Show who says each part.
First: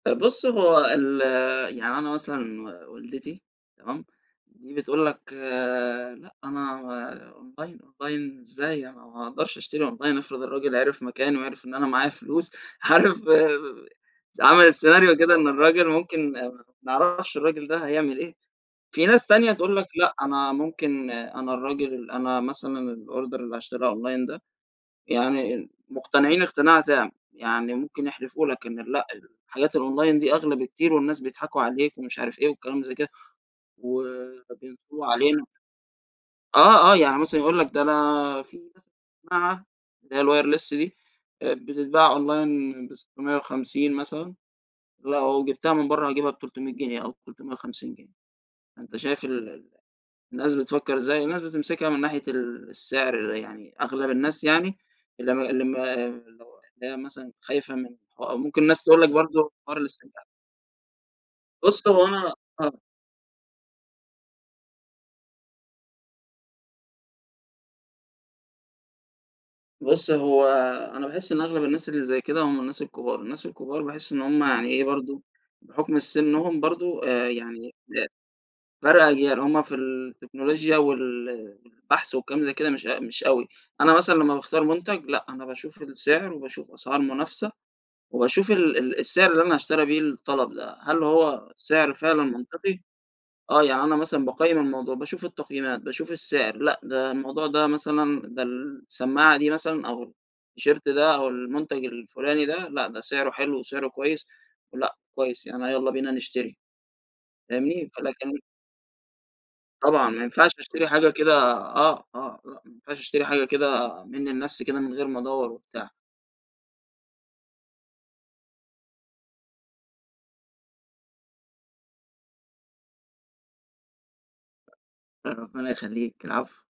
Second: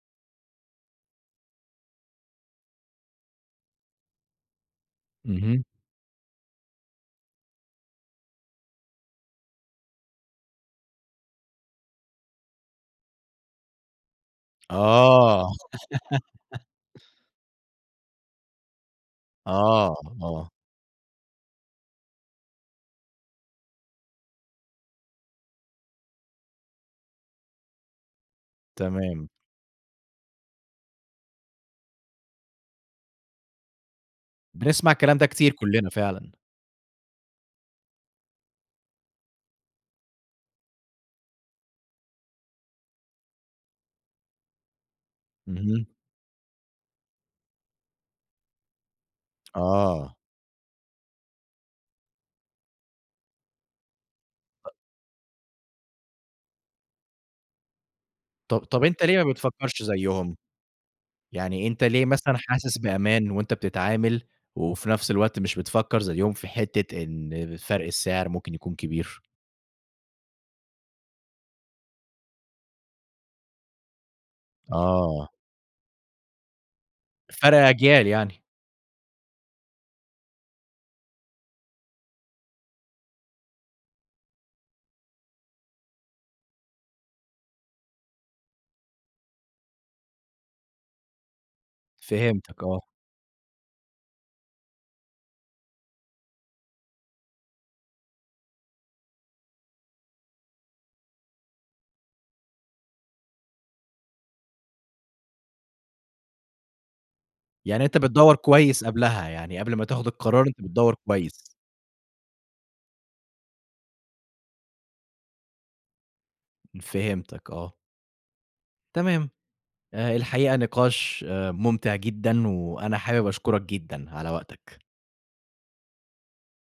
Speaker 1: طب بص هو ال يعني أنا مثلًا و والدتي تمام؟ دي بتقول لَك
Speaker 2: اهم.
Speaker 1: لأ أنا online online إزاي أنا ما أقدرش أشتري online افرض الراجل عرف مكاني، وعرف إن أنا معايا فلوس عارف س عملت scenario كده إن
Speaker 2: آه.
Speaker 1: الراجل ممكن ما أعرفش الراجل ده هيعمل إيه، في ناس تانية تقول لَك
Speaker 2: آه
Speaker 1: لأ،
Speaker 2: آه.
Speaker 1: أنا ممكن أنا الراجل أنا مثلًا الorder اللي هاشتريه online ده. يعني مقتنعين اقتناع تام، يعني ممكن يحلفوا لَك إن لأ
Speaker 2: تمام.
Speaker 1: الحاجات الonline دي أغلى بكتير والناس بيضحكوا عليك، ومش عارف إيه والكلام زي كده، و
Speaker 2: بنسمع
Speaker 1: وبينصبوا
Speaker 2: الكلام ده
Speaker 1: علينا.
Speaker 2: كتير كلنا فعلًا.
Speaker 1: آه، آه يعني مثلًا يقول لك ده أنا في مثلًا سماعة اللي هي الwireless دي آآ بتتباع online ب650 مثلًا، لو جبتها
Speaker 2: اهم.
Speaker 1: من برّه هاجيبها ب300 جنيه أو 350 جنيه، فأنت شايف ال ال
Speaker 2: آه.
Speaker 1: الناس بتفكر إزاي؟ الناس بتمسكها من ناحية ال السعر يعني أغلب الناس
Speaker 2: [unintelligible]
Speaker 1: يعني اللي م اللي م اللي هو اللي هي مثلًا خايفة من ح أو
Speaker 2: طب
Speaker 1: ممكن الناس
Speaker 2: طب
Speaker 1: تقول
Speaker 2: أنتَ
Speaker 1: لَك
Speaker 2: ليه ما
Speaker 1: برضه حوار
Speaker 2: بتفكرش
Speaker 1: الاسترجاع
Speaker 2: زيهم؟ يعني أنتَ
Speaker 1: بُص
Speaker 2: ليه
Speaker 1: هو أنا
Speaker 2: مثلًا
Speaker 1: آه.
Speaker 2: حاسس بأمان وأنتَ بتتعامل، وفي نفس الوقت مش بتفكر زيهم في حتة إن فرْق السعر ممكن يكون كبير؟
Speaker 1: بُص هو أنا باحس إن أغلب الناس اللي زي كده هم الناس الكبار، الناس الكبار باحس إن هم يعني إيه برضه،
Speaker 2: آه.
Speaker 1: بحكم ال سِنهم برضه آآ
Speaker 2: فرْق
Speaker 1: يعني ب
Speaker 2: اجيال يعني.
Speaker 1: فرْق أجيال هم في التكنولوجيا وال والبحث وكلام زي كده مش أ مش أوي، أنا مثلًا لمّا باختار مُنتَج لأ، أنا باشوف السعر وباشوف أسعار منافسة، وباشوف ال ال السعر اللي أنا هاشتري بيه الطلب ده، هل هو سعر فعلًا
Speaker 2: فهمتك
Speaker 1: منطقي؟
Speaker 2: آه.
Speaker 1: آه يعني أنا مثلًا باقيِّم الموضوع، باشوف التقييمات، باشوف السعر لأ، ده الموضوع ده مثلًا ده السماعة دي مثلًا أو الT-shirt ده أو المُنتَج الفلاني ده لأ، ده سعره حلو وسعره كويس لأ، كويس يعني يلّا بينا نشتري
Speaker 2: يعني
Speaker 1: فاهمني؟
Speaker 2: أنتَ
Speaker 1: فلكن
Speaker 2: بتدوَّر كويس قبلها، يعني قبل ما تاخد
Speaker 1: طبعًا ما
Speaker 2: القرار
Speaker 1: ينفعش
Speaker 2: أنتَ
Speaker 1: أشتري
Speaker 2: بتدوَّر
Speaker 1: حاجة كده
Speaker 2: كويس؟
Speaker 1: آه، آه، آه، ما ينفعش أشتري حاجة كده منّي لنفسي كده من غير ما ادوَّر وبتاع.
Speaker 2: فهمتك آه. تمام. آآ الحقيقة نِقاش آآ ممتع جدًا، وأنا حابب أشكرك جدًا على وقتك.
Speaker 1: آآ ربنا يخليك العفو.